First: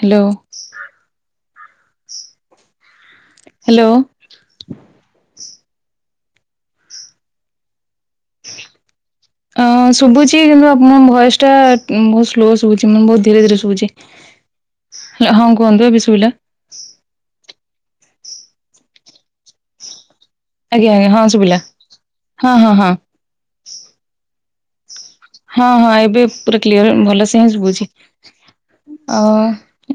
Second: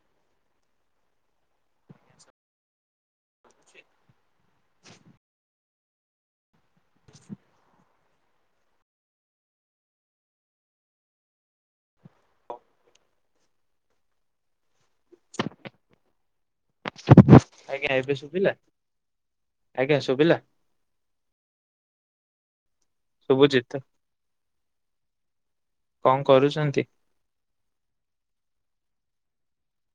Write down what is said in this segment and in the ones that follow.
Hello. [inaudible] Hello. [inaudible] ଅ ଶୁବୁଚି କିନ୍ତୁ ଆପଣଙ୍କ ଭଏସଟା ବହୁତ୍ ସ୍ଲୋ ଶୁବୁଚି ମୁଁ ବହୁତ ଧୀରେ ଧୀରେ ଶୁବୁଚି। ହ ହେଲା ହଁ କୁହନ୍ତୁ ଏବେ ସୁଭିଲା। ଆଜ୍ଞା ଏବେ ଶୁଭିଲା ଆଜ୍ଞା ଶୁଭିଲା? ଆଜ୍ଞା ଆଜ୍ଞା ହଁ ସୁଭିଲା ହଁ ହଁ ହଁ। ଶୁଭୁଚିତ? ହଁ ହଁ ଏବେ ପୁରା କ୍ଲିୟର ଭଲସେ ହଁ ଶୁଭୁଚି। ଅ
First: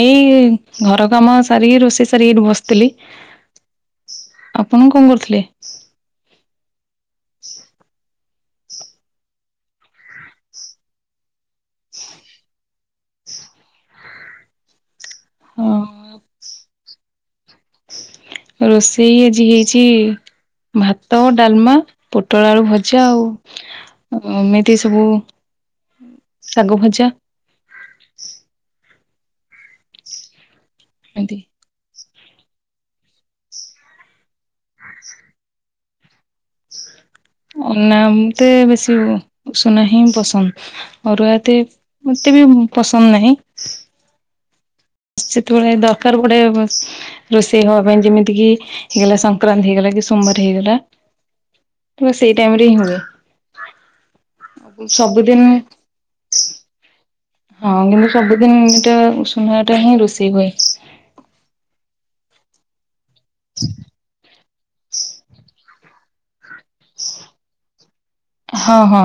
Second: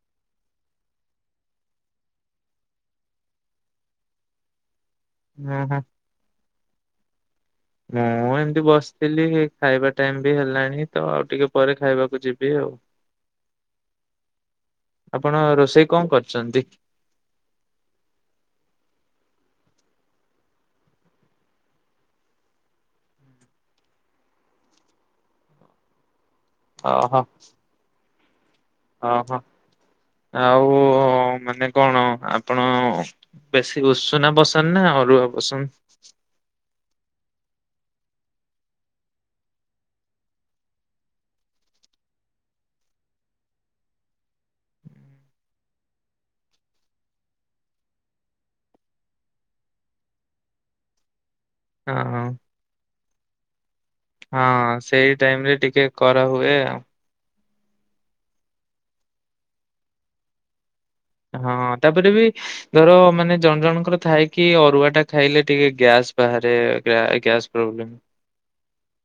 ଏଇ ଘର କାମ ସାରିକି ରୋଷେଇ ସାରିକି ଏଇଠି ବସିଥିଲି। ଆପଣ କଣ କରୁଛ ହଁ ହୋ। ହ ମୁଁ ଏମିତି ବସିଥିଲି ଖାଇବା ଟାଇମ ବି ହେଲାଣି ତ ଆଉ ଟିକେ ପରେ ଖାଇବାକୁ ଯିବି ଆଉ। ଆପଣ ହଁ ରୋଷେଇ କଣ କରିଛନ୍ତି? ରୋଷେଇ ଆଜି ହେଇଛି ଭାତ ଡାଲମା ପୋଟଳ ଆଳୁ ଭଜା ଆଉ। ଏମିତି ସବୁ ଶାଗ ଭଜା ଓହୋ। ଓହୋ ଆଉ ଏମିତି। ମାନେ କଣ ଆପଣ ବେଶୀ ଉଷୁନା ପସନ୍ଦ ନା ଅରୁଆ ପସନ୍ଦ? ଅନା ମତେ ବେଶୀ ଉ ଉସୁନା ହିଁ ପସନ୍ଦ। ଅରୁଆ ଏତେ ମତେ ବି ପସନ୍ଦ ନାହିଁ। ସେତେବେଳେ ଦରକାର ପଡେ ରୋଷେଇ ହବା ପାଇଁ ଯେମିତି କି ହେଇଗଲା ସଂକ୍ରାନ୍ତି ହେଇଗଲା କି ସୋମବାର ହେଇଗଲା ହଁ ସେଇ ଟାଇମ ରେ ହିଁ ହୁଏ। ହଁ ସେଇ ସବୁଦିନ ଟାଇମ ରେ ଟିକେ କରା ହୁଏ ଆଉ। ହଁ କିନ୍ତୁ ସବୁଦିନ ଏଟା ଉସୁନା ଟା ହିଁ ରୋଷେଇ ହୁଏ। ହଁ ତାପରେ ବି ଧର ମାନେ ଜଣେ ଜଣଙ୍କର ଥାଏକି ଅରୁଆ ଟା ଖାଇଲେ ଟିକେ ଗ୍ୟାସ୍। ବାହାରେ ଗ୍ୟା ଏ ଗ୍ୟାସ ପ୍ରୋବ୍ଲେମ୍। ହଁ ହଁ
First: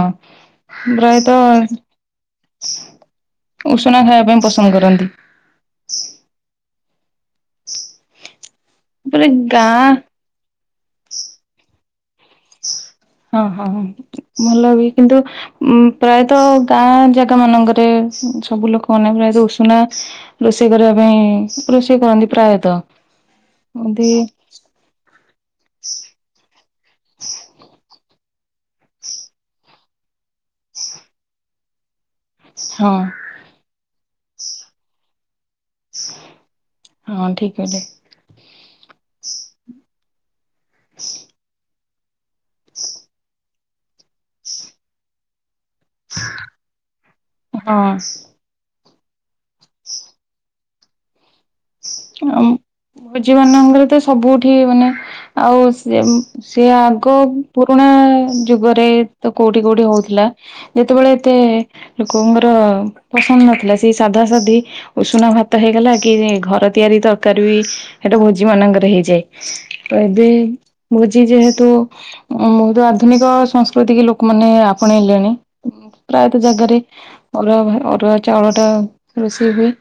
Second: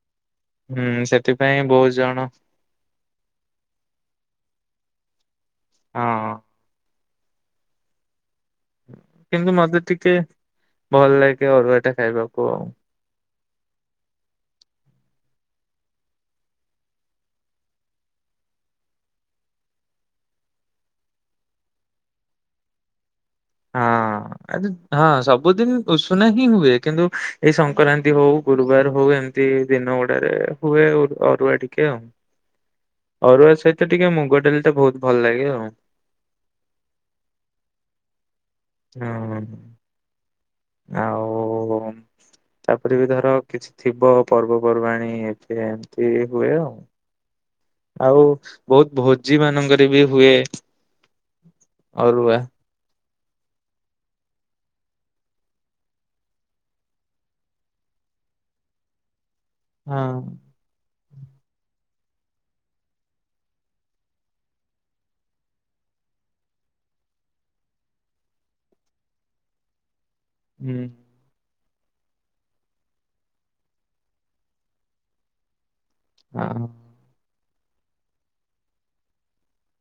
ସେଥିପାଇଁ ପ୍ରାୟତଃ ବହୁତ ଜଣ ଉଷୁନା ଖାଇବା ପାଇଁ ପସନ୍ଦ କରନ୍ତି। ହଁ। ତାପରେ କିନ୍ତୁ ମତେ ଗାଁ ଟିକେ ଭଲ ଲାଗେ ଅରୁଆ ଟା ଖାଇବାକୁ ଆଉ। ହଁ ହଁ ଭଲ ବି କିନ୍ତୁ ଉ ପ୍ରାୟତଃ ଗାଁ ଜାଗା ମାନଙ୍କରେ ସବୁ ଲୋକମାନେ ପ୍ରାୟତଃ ଉଷୁନା ରୋଷେଇ କରିବା ପାଇଁ ରୋଷେଇ କରନ୍ତି ପ୍ରାୟତଃ। ଏମିତି ଆଜି ହଁ ସବୁଦିନ ଉଷୁନା ହିଁ ହୁଏ। କିନ୍ତୁ ଏଇ ସଂକ୍ରାନ୍ତି ହଉ ଗୁରୁବାର ହଉ ଏମ ତି ଦିନ ଗୁଡାରେ ହୁଏ ଅରୁ ଅରୁଆ ଟିକେ ଆଉ। ହଁ। ଅରୁଆ ସହିତ ଟିକେ ମୁଗ ଡ଼ାଲିଟା ବହୁତ ଭଲ ଲାଗେ ଆଉ। ହଁ ଠିକ କହିଲେ। ହଁ ଆଉ ତାପରେ ବି ଧର କିଛି ଥିବ ପର୍ବପର୍ବାଣି ଏବେ ଏମିତି ହୁଏ ଆଉ। ହଁ। ଆଉ ବହୁତ ଭୋଜି ମାନଙ୍କରେ ବି ହୁଏ ଅରୁଆ। ଭୋଜିମାନଙ୍କରେ ତ ସବୁଠି ମାନେ ଆଉ ସିଏମ୍ ସିଏ ଆଗ ପୁରୁଣା ଯୁଗରେ ତ କୋଉଠି କୋଉଠି ହଁ ହଉଥିଲା, ଯେତେବଳେ ଏତେ ଲୋକଙ୍କର ପସନ୍ଦ ନଥିଲା। ସେଇ ସାଧା ସାଧି ଉଷୁନା ଭାତ ହେଇଗଲା କି ଘ ର ତିଆରି ତରକାରୀ ବି ହେଟେ ଭୋଜି ମାନଙ୍କରେ ହେଇଯାଏ। ତ ଏବେ ହୁଁ। ମୁଁ ଆଜି ଯେହେତୁ, ମଁହୁତ ଆଧୁନିକ ସଂସ୍କୃତିକି ଲୋକମାନେ ଆପଣେଇଲେଣି। ମୁଁ ପ୍ରାୟତଃ ହଁ। ଜାଗାରେ ଅରୁଆ ଭା ଅରୁଆ ଚାଉଳଟା ରୋଷେଇ ହୁଏ।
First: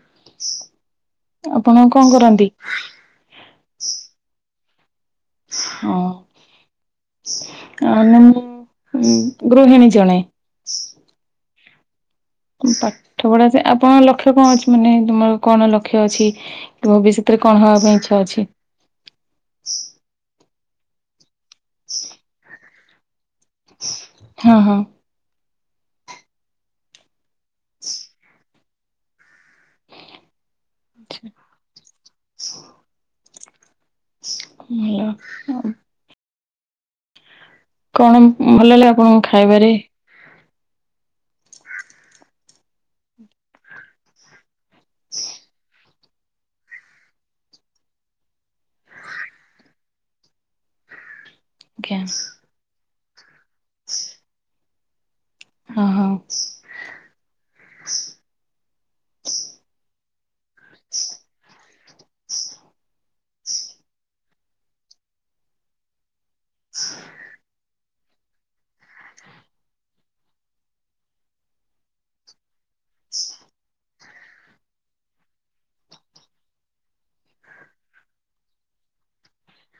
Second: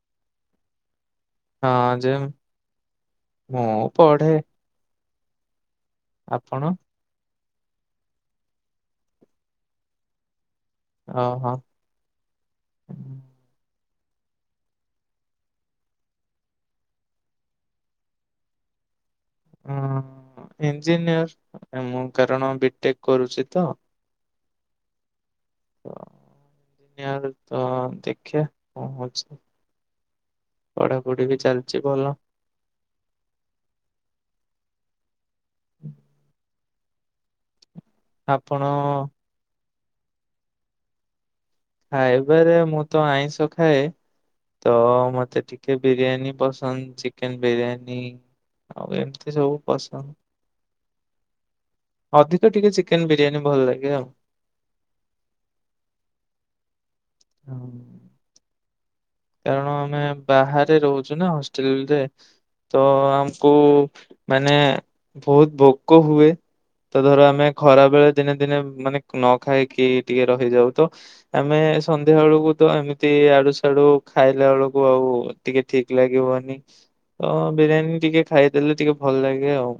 ଆପଣ ହଁ କଣ ଯେମ୍ କରନ୍ତି? ମୁଁ ପଢ଼େ। ହଁ ଆପଣ? ନାଁ, ମୁଁ ଗୃହିଣୀ ଜଣେ। ଅ ହଁ। ପାଠ ପଢା ସେ ଆପଣଙ୍କ ଲକ୍ଷ୍ୟ କଣ ଅଛି, ମାନେ ତୁମର କଣ ଲକ୍ଷ୍ୟ ଅଛି? କି ଭବିଷ୍ୟତରେ କଣ ହେବା ପାଇଁ ଇଛା ଅଛି? ହଁ, ହ ଇଞ୍ଜିନିୟର। ମୁଁ କାରଣ ବିଟେକ୍ କରୁଚି ତ। ହଁ, ହଁ। ଇଆଡେ ତ ଦେଖିଆ କଣ ହଉଚି? ପଢାପଢି ବି ଚାଲିଚି ଭଲ। ଭଲ ହଉ। କଣମ୍ ଆପଣ ଭଲ ଲାଏ ଆପଣଙ୍କୁ ଖାଇବାରେ? ଖାଇବାରେ ମୁଁ ତ ଆଇଁଷ ଖାଏ। ତ ମତେ ଟିକେ ବିରିୟାନୀ ପସନ୍ଦ, ଚିକେନ୍ ବିରିୟାନୀ ଆଉ ଏମତି ସବୁ ପସନ୍ଦ। ଜ୍ଞା। ତ ଟିକେ ଚିକେନ୍ ବିରିୟାନୀ ଭଲ ଲାଗେ ଆଉ। ହଁ, ହଁଉ ହୁଁ। କାରଣ, ଆମେ ବାହାରେ ରହୁଛୁ ନା, ହଷ୍ଟେଲ୍ ରେ। ତ ଆମକୁ ମାନେ ବହୁତ ଭୋକ ହୁଏ। ତ ଧର ଆମେ ଖରା ବେଳେ ଦିନେ ଦିନେ ମାନେ ନ ଖାଇକି ଟିକେ ରହିଯାଉ, ତ ଆମେ ସନ୍ଧ୍ୟା ବେଳୁକୁ ତ ଏମିତି ଆଡୁ ସାଡୁ ଖାଇଲା ବେଳୁକୁ ଆଉ ଟିକେ ଠିକ୍ ଲାଗିବନି। ତ ବିରିୟାନୀ ଟିକେ ଖାଇଦେଲେ ଟିକେ ଭଲ ଲାଗେ ଆଉ।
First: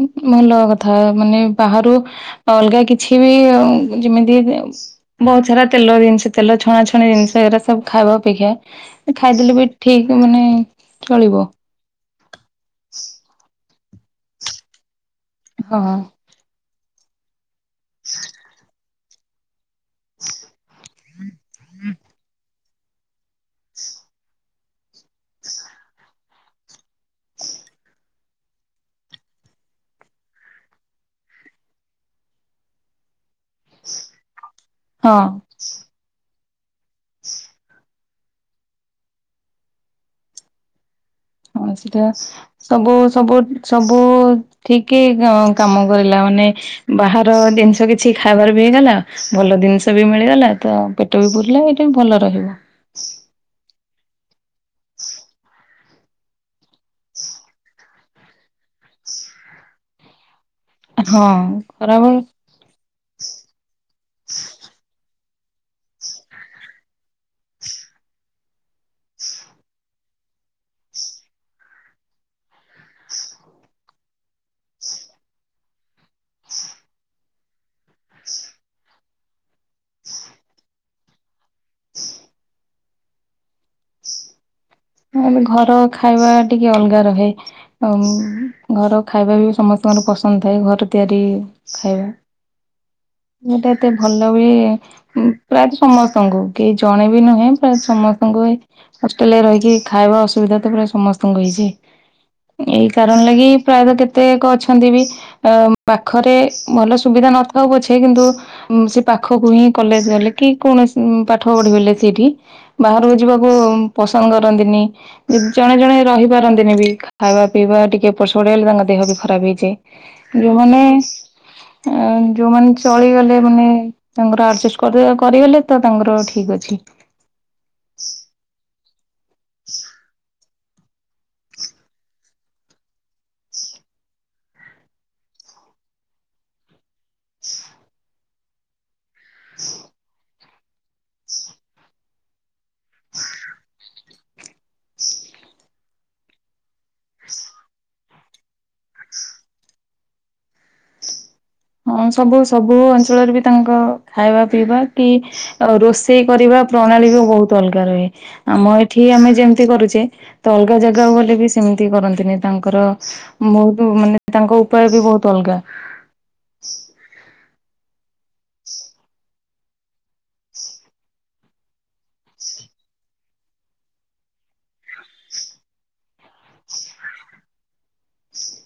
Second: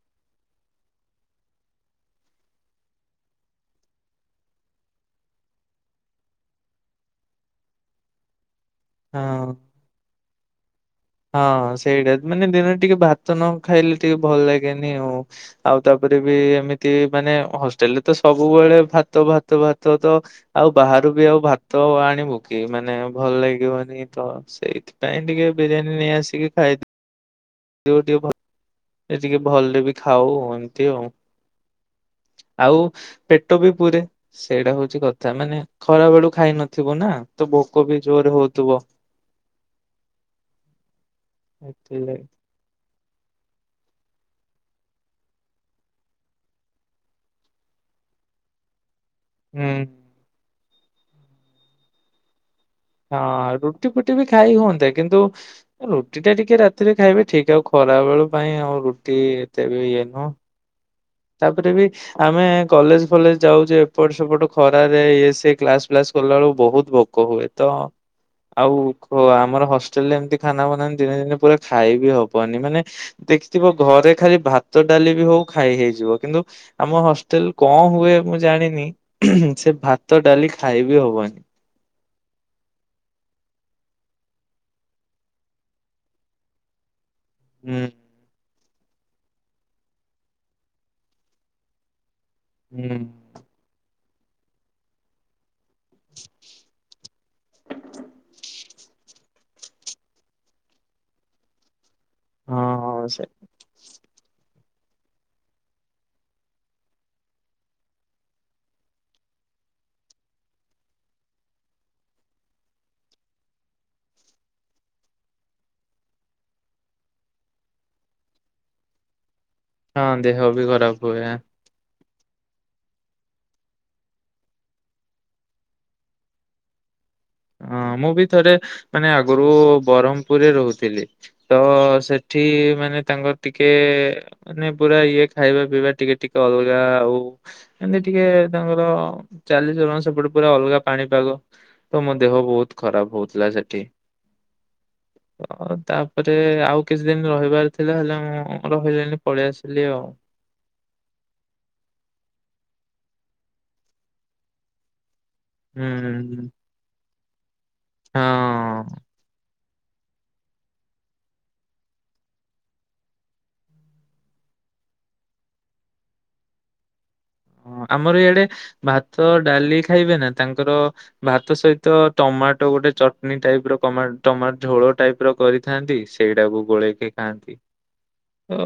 ଉଁ ଭଲ କଥା ମାନେ ବାହାରୁ ଅଲଗା କିଛି ବି ଆଉ ଯିମିତି [unintelligible] ବହୁତ ସାରା ତେଲ ଜିନିଷ ତେଲ ଛଣାଛଣି ଜିନିଷ ଏରା ସବୁ ଖାଇବା ଅପେକ୍ଷା ଏ ହଁ। ଖାଇଦେଲେ ବି ଠିକ୍ ମାନେ ଚଳିବ ହଁ, ସେଇଟା। ମାନେ ଦିନରେ ଟିକେ ଭାତ ନ ଖାଇଲେ ଟିକେ ଭଲ ଲାଗେନି ଆଉ। ହଁ ଆଉ ତା'ପରେ ବି ଏମିତି ମାନେ ହଷ୍ଟେଲ୍ ରେ ତ ସବୁବଳେ ଭାତ ଭାତ ଭା ତ ତ ଆଉ ବାହାରୁ ବି ଆଉ ଭାତ ଆଣିବୁ। କି ମାନେ ଭଲ ଲାଗିବନି ତ, ସେଇଥିପାଇଁ ଟିକେ ବିରିୟାନୀ ନେଇ ଆସିକି ଖାଇ ଟିଓ ଟିଓ ଭଲ ରେ ଟିକେ ଭଲରେ ବି ଖାଉଁ, ଏମତି ଆଉଁ। ଆଉ ପେଟ ବି ପୁରେ। ସେଇଟା ହଉଚି ହଁ କଥା। ମାନେ ଖରା ବେଳୁ ଖାଇ ନଥିବୁ ନା, ତ ଭୋକ ବି ଜୋର ହଉଥୁବ। ହଁ ସେଟା ଏଥିଲାଗି ସବୁ ସବୁ ସବୁ ଠିକି କାଁ -କାମ କରିଲା ମାନେ ବାହାର ଜିନିଷ କିଛି ଖାଇବାର ବି ହେଲା। ଭଲ ଦିନିଷ ହୁଁ। ବି ମିଳିଗଲା ତ ପେଟ ବି ପୁୁରିଲା ଏଇଟା ବି ଭଲ ରହିବ। ହଁ ରୁଟି ଫୁଟି ବି ଖାଇ ହୁଅନ୍ତା କିନ୍ତୁ ଏ ରୁଟି ଟା ଟିକେ ରାତିରେ ଖାଇବେ ଠିକ୍ ଆଉ ଖରାବେଳୁ ପାଇଁ ଆଉ ରୁଟି ଏତେ ବି ଇଏ ନୁହଁ। ହଁ ତାପରେ ବି ଖରାବେଳେ ଆମେ କଲେଜ ଫଲେଜ ଯାଉଚି ଏପଟ ସେପଟ ଖରାରେ ଇଏ ସିଏ କ୍ଲାସ ଫ୍ଲାସ୍ କଲା ବେଳକୁ ବହୁତ ଭୋକ ହୁଏ। ତ ଆଉ ହ ଆମର ହଷ୍ଟେଲ ରେ ଏମିତି ଖାନା ବନାନ୍ତି ଦିନେ ଦିନେ ପୁରା ଖାଇବି ହବନି ମାନେ ଦେଖିଥିବ ଘରେ ଖାଲି ଭାତ ଡାଲି ବି ହଉ ଖାଇ ହେଇଯିବ କିନ୍ତୁ ଆମ ହଷ୍ଟେଲ କଣ ହୁଏ ମୁଁ ଜାଣିନି ହୁଁ ସେ ଭାତ ଡାଲି ଖାଇବି ହବନି। ହଁ ବା ଘର ଖାଇବା ଟିକେ ଅଲଗା ରହେ ହୁଁ ଆଉ ଘର ଖାଇବା ବି ସମସ୍ତଙ୍କର ପସନ୍ଦ ଥାଏ ଘର ତିଆରି ଖାଇବା। ହୁଁ। ମୁଁ ତ ଏତେ ଭଲ ହୁଏ। ଉଁ ପ୍ରାୟତଃ ସମସ୍ତଙ୍କୁ କେହି ଜଣେ ବି ନୁହେଁ ପ୍ରାୟତ ସମସ୍ତଙ୍କୁ ଏଇ ହଷ୍ଟେଲରେ ରହିକି ଖାଇବା ଅସୁବିଧା ତ ପ୍ରାୟ ସମସ୍ତଙ୍କୁ ହେଇଚି ଏଇ ହଁ କାରଣ ସେ ଲାଗି ପ୍ରାୟତଃ କେ ତେକ ଅଛନ୍ତି ବି ଅ ଉଁ ପାଖରେ ଭଲ ସୁବିଧା ନ ଥାଉ ପଛେ କିନ୍ତୁ ଉଁ ସେଇ ପାଖକୁ ହିଁ କଲେଜ ଗଲେ କି କୌଣସି ଉଁ ପାଠ ପଢି ବୋଇଲେ ସେଇଠି ବାହାରକୁ ଯିବାକୁ ଉଁ ପସନ୍ଦ କରନ୍ତିନି। ଏ ଜଣେ ଜଣେ ରହିପାରନ୍ତିନି ବି ଖା-ଖାଇବା ପିଇବା ଟିକେ ଏପଟ୍ ସେପଟ୍ ହେଲେ ତାଙ୍କ ଦେହ ବି ଖରାପ ହେଇଚି। ହଁ ଦେହ ବି ଯୋଉମାନେ ଖରାପ ହୁଏ ଅ ଯୋଉମାନେ ଚଳିଗଲେ ମାନେ ତାଙ୍କର ଆର୍ଜେଷ୍ଟ କରିଦେ କରିଗଲେ ତ ତାଙ୍କର ଠିକ୍ ଅଛି। ହଁ ମୁଁ ବି ଥରେ ମାନେ ଆଗରୁ ବରହମପୁରରେ ରହୁଥିଲି। ତ ସେଠି ମାନେ ତାଙ୍କର ଟିକେ ମାନେ ପୁରା ଇଏ ଖାଇବା ପିଇବା ଟିକେ ଟିକେ ଅଲଗା ଆଉ ଏମତି ଟିକେ ତାଙ୍କର ଚାଲିଚଳଣ ସେପଟେ ପୁରା ଅଲଗା ପାଣିପାଗ। ତ ମୋ ଦେହ ବହୁତ ଖରାପ ହଉଥିଲା ସେଠି। ଅ ତାପରେ ଆଉ କିଛି ଦିନ ରହିବାର ଥିଲା ହେଲେ ମୁଁ ରହିଲିନି ପଳେଇ ଆସିଲି ଆଉ। ହଁ ସବୁ ସବୁ ଅଞ୍ଚଳରେ ବି ତାଙ୍କ ଖାଇବା ପିଇବା କି ଅ ରୋଷେଇ ହୁଁ କରିବା ପ୍ରଣାଳୀ ବି ବହୁତ ଅଲଗା ରୁହେ ଆମ ଏ ହଁ। ଠି ଆମେ ଯେମତି କରୁଚେ ତ ଅଲଗା ଜାଗାକୁ ଗଲେ ବି ସେମିତି କରନ୍ତିନି ତାଙ୍କର। ଉଁ ବହୁତ ମାନେ ତାଙ୍କ ଉପାୟ ବି ବହୁତ ଅଲଗା। ହଁ ଆମର ଇଆଡେ ଭାତ ଡାଲି ଖାଇବେ ନା ତାଙ୍କର ଭାତ ସହିତ ଟମାଟୋ ଗୋଟେ ଚଟନି ଟାଇପ ର କମାଟ ଟମାଟ ଝୋଳ ଟାଇପ୍ ର କରିଥାନ୍ତି ସେଇଟାକୁ ଗୋଳେଇକି ଖାଆନ୍ତି ତ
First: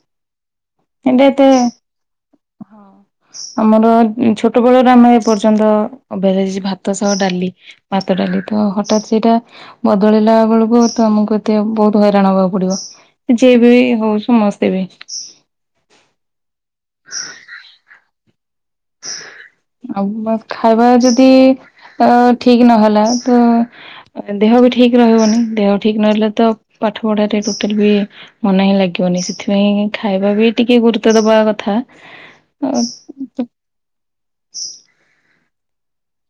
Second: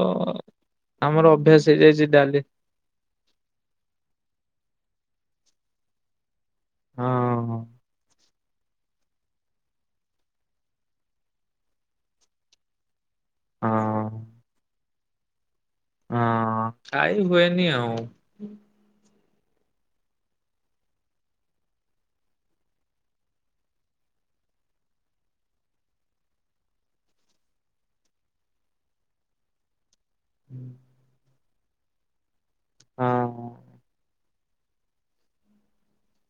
ଆମର ଅଭ୍ୟାସ ହେଇଯାଇଚି ଡାଲି। ହଁ ଆମର ଉଁ ଛୋଟ ବେଳରୁ ଆମେ ଏ ପର୍ଯ୍ୟନ୍ତ ଅଭ୍ୟାସ ହେଇଚି। ଭାତ ହଁ ସହ ଡାଲି ଭାତ ଡାଲି। ତ ହଠାତ୍ ସେଇଟା ବଦଳିଲା ବେଳକୁ ତ ଆମକୁ ଏତେ ବହୁତ ହଇରାଣ ହବାକୁ ପଡିବ। ଯିଏ ବି ହଉ ହଁ। ସମସ୍ତେ ବି। ହଁ ଖାଇ ହୁଏନି ଆଉ। ଆଉ ଅ ଖାଇବା ଯଦି ଅ ଠିକ୍ ନହେଲା ତ ଅ ଏଁ ଦେହ ବି ଠିକ୍ ରହିବନି ଦେହ ଠିକ୍ ନ ରହିଲେ ତ ପାଠ ପଢାରେ ଟୋଟାଲ ବି ମନ ହିଁ ଲାଗିବନି ସେଥିପାଇଁ ଖାଇବା ବି ଟିକେ ଗୁରୁତ୍ବ ଦବା କଥା ଆଉ ହଁ।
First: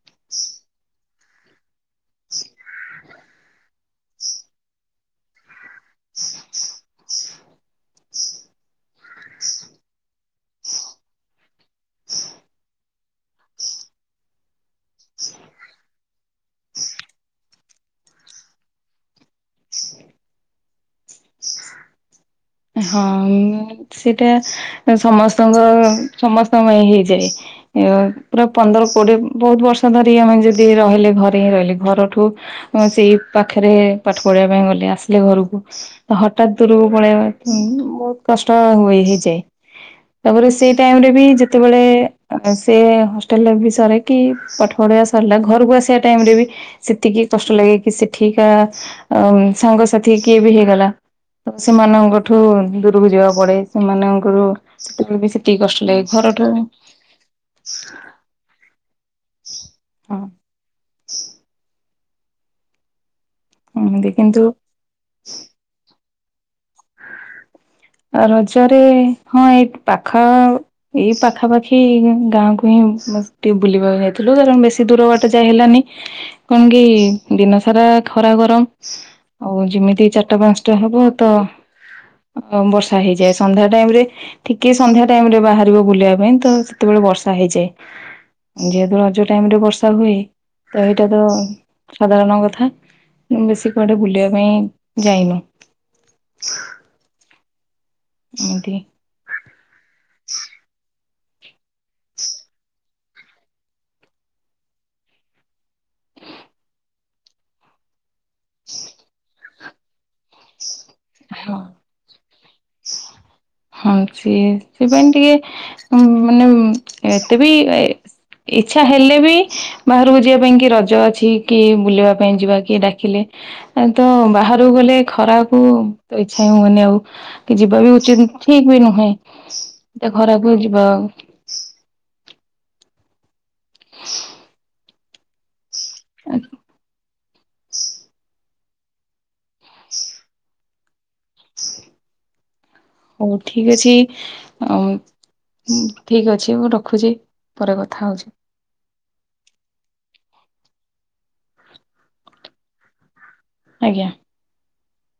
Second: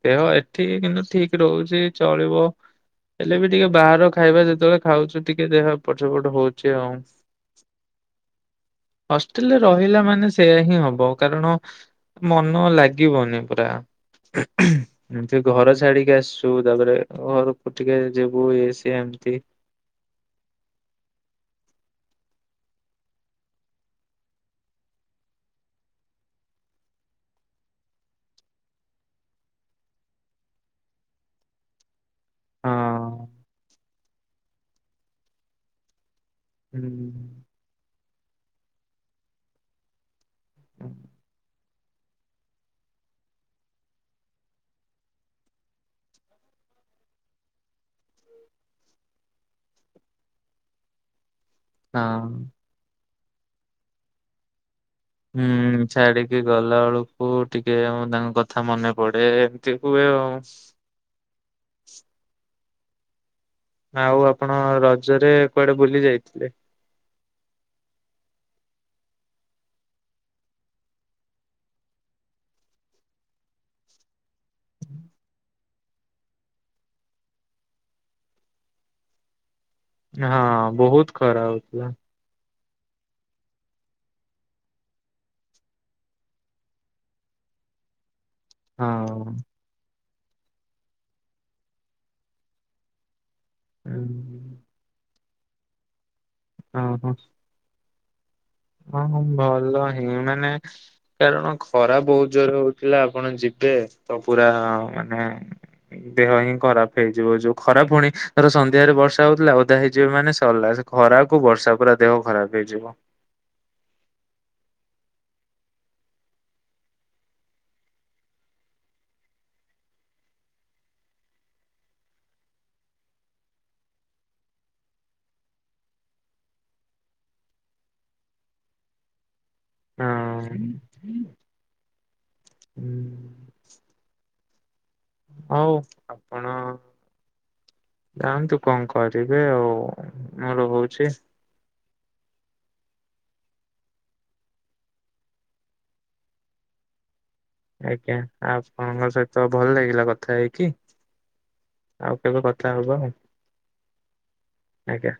ଦେହ ଏଠି କିନ୍ତୁ ଠିକ ରହୁଚି, ଚଳିବ। ହେଲେ ବି ଟିକେ ବାହାର ଖାଇବା ଯେତେବେଳେ ଖାଉଚୁ, ଟିକେ ଦେହ ଏପଟ ସେପଟ ହଉଚି ଆଉ। ହଷ୍ଟେଲେରେ ରହିଲା ମାନେ ସେଇୟା ହିଁ ହବ, କାରଣ ମନ ଲାଗିବନି ପୁରା। ଏମତି ଘର ଛାଡିକି ଆସଛୁ, ତାପରେ ଘରକୁ ଟିକେ ଯିବୁ, ଇଏ ସିଏ ଏମତି। ହଁ ସେଟା ସମସ୍ତଙ୍କ, ସମସ୍ତଙ୍କ ପାଇଁ ହେଇଯାଏ। ପୁରା ପନ୍ଦର କୋଡିଏ ବହୁତ ବର୍ଷ ଧରି ଆମେ ଯଦି ରହିଲେ ଘରେ ହିଁ ରହିଲେ, ଘରଠୁ ହଁ ସେଇ ପାଖରେ ପାଠ ପଢିବା ପାଇଁ ଗଲେ, ଆସିଲେ ଘରକୁ ହଠାତ୍ ଦୂରକୁ ପଳେଇବା ହୁଁ ବହୁତ କଷ୍ଟ ହୁଏ ହେଇଯାଏ। ତାପରେ ସେଇ ହୁଁ ଟାଇମ୍ ରେ ବି ଯେତେବେଳେ ସେ ହଷ୍ଟେଲ ଲାଇଫ୍ ବି ସରେ କି ପାଠ ପଢିବା ସରିଲା, ଘରକୁ ଆସିବା ଟାଇମ୍ ରେ ବି ସେତିକି କଷ୍ଟ ଲାଗେ, କି ସେଠିକା ଅ ସାଙ୍ଗସାଥି କିଏ ବି ହେଇଗଲା, ତ ସେମାନଙ୍କ ହଁ ଦୂରକୁ ଯିବାକୁ ପଡେ, ସେମାନଙ୍କର ସେତେବେଳେ ବି ସେତିକି କଷ୍ଟ ଲାଗେ ଘରଠାରୁ ହଉ ଟିକେ ଆମେ ତାଙ୍କ କଥା ମନେ ପଡେ, ଏମତି ହୁଏ ହଁ ଆଉ। [unintelligible] ଏମିତି ଆଉ କିନ୍ତୁ ଆପଣ ରଜରେ କୁଆଡେ ବୁଲି ଯାଇଥିଲେ? ରଜରେ, ହଁ ଏଇ ପାଖ ଏଇ ପାଖାପାଖି ଗାଁକୁ ହିଁ ଟିକେ ବୁଲିବାକୁ ଯାଇଥିଲୁ, କାରଣ ବେଶୀ ଦୂର ବାଟ ଯାଇ ହେଲାନି। କଣ କି ଦିନ ସାରା ଖରା ଗରମ, ଆଉ ଯେମିତି ତି ଚାରିଟା ପାଞ୍ଚଟା ହେବ ତ ଦେଖିବା। ବର୍ଷା ହେଇଯାଏ, ସନ୍ଧ୍ୟା ଟାଇମ୍ ରେ ଟିକେ ସନ୍ଧ୍ୟା ଟାଇମ୍ ରେ ବାହାରିବ ବୁଲିବା ପାଇଁ ତ, ସେତେବେଳେ ବର୍ଷା ହେଇଯାଏ। ଯେହେତୁ ରଜ ହଁ। ଟାଇମ ରେ ବର୍ଷା ହୁଏ, ତ ଏଇଟା ତ ସାଧାରଣ କଥା। ମୁଁ ବେଶି କୁଆଡେ ବୁଲିବା ହଁ ପାଇଁ ଯାଇନୁ। ଅଁ ହ। ଏମିତି। ହଁ, ଭଲ ହିଁ ମାନେ କାରଣ ଖରା ବହୁତ ଜୋରରେ ହଉଥିଲା ଆପଣ ଯିବେ, ତ ପୁରା ମାନେ ଦେହ ହିଁ ଖରାପ ହେଇଯିବ ଯୋଉ ଖରା ଫୁଣି ଧର ସନ୍ଧ୍ୟାରେ ବର୍ଷା ହଉଥିଲା ଓଦା ହେଇଯିବ ମାନେ ସରିଲା, ସେ ଖରାକୁ ହଁ ବର୍ଷା, ପୁରା ଦେହ ଖରାପ ହେଇଯିବ। ହଁ ସିଏ ସେପାଇ ଟିକେ ମାନେ ଏତେ ବି ଇଛା ହେଲେ ବି, ବାହାରକୁ ଯିବା ପାଇଁ କି, ରଜ ଅଛି କି, ବୁଲିବା ପାଇଁ ଯିବା କିଏ ଡାକିଲେ ତ ବାହାରକୁ ଗଲେ ଖରାକୁ ତ ଇଛା ହୁଏନି ଆଉ, କି ଯିବା ବି ଉଚିତ୍ ଠିକ୍ ବି ନୁହେଁ। ଏତେ ଖରାକୁ ଯିବା ଆଉ। ହୁଁ। [unintelligible] ହଉ ଆପଣ ଯାଆନ୍ତୁ କଣ କରିବେ ଆଉ, ମୁଁ ରହୁଚି। [unintelligible] ହଉ ଠିକ୍ ଅଛି, ଠିକ୍ ଅଛି ମୁଁ ରଖୁଛି। ପରେ କଥା ଆଜ୍ଞା, ହଉଛି ଆ ଆପଣଙ୍କ ସହିତ ଭଲ ଲାଗିଲା କଥା ହେଇକି। ଆଉ କେବେ କଥା ହବା ଆଉ। ଆଜ୍ଞା। ଆଜ୍ଞା।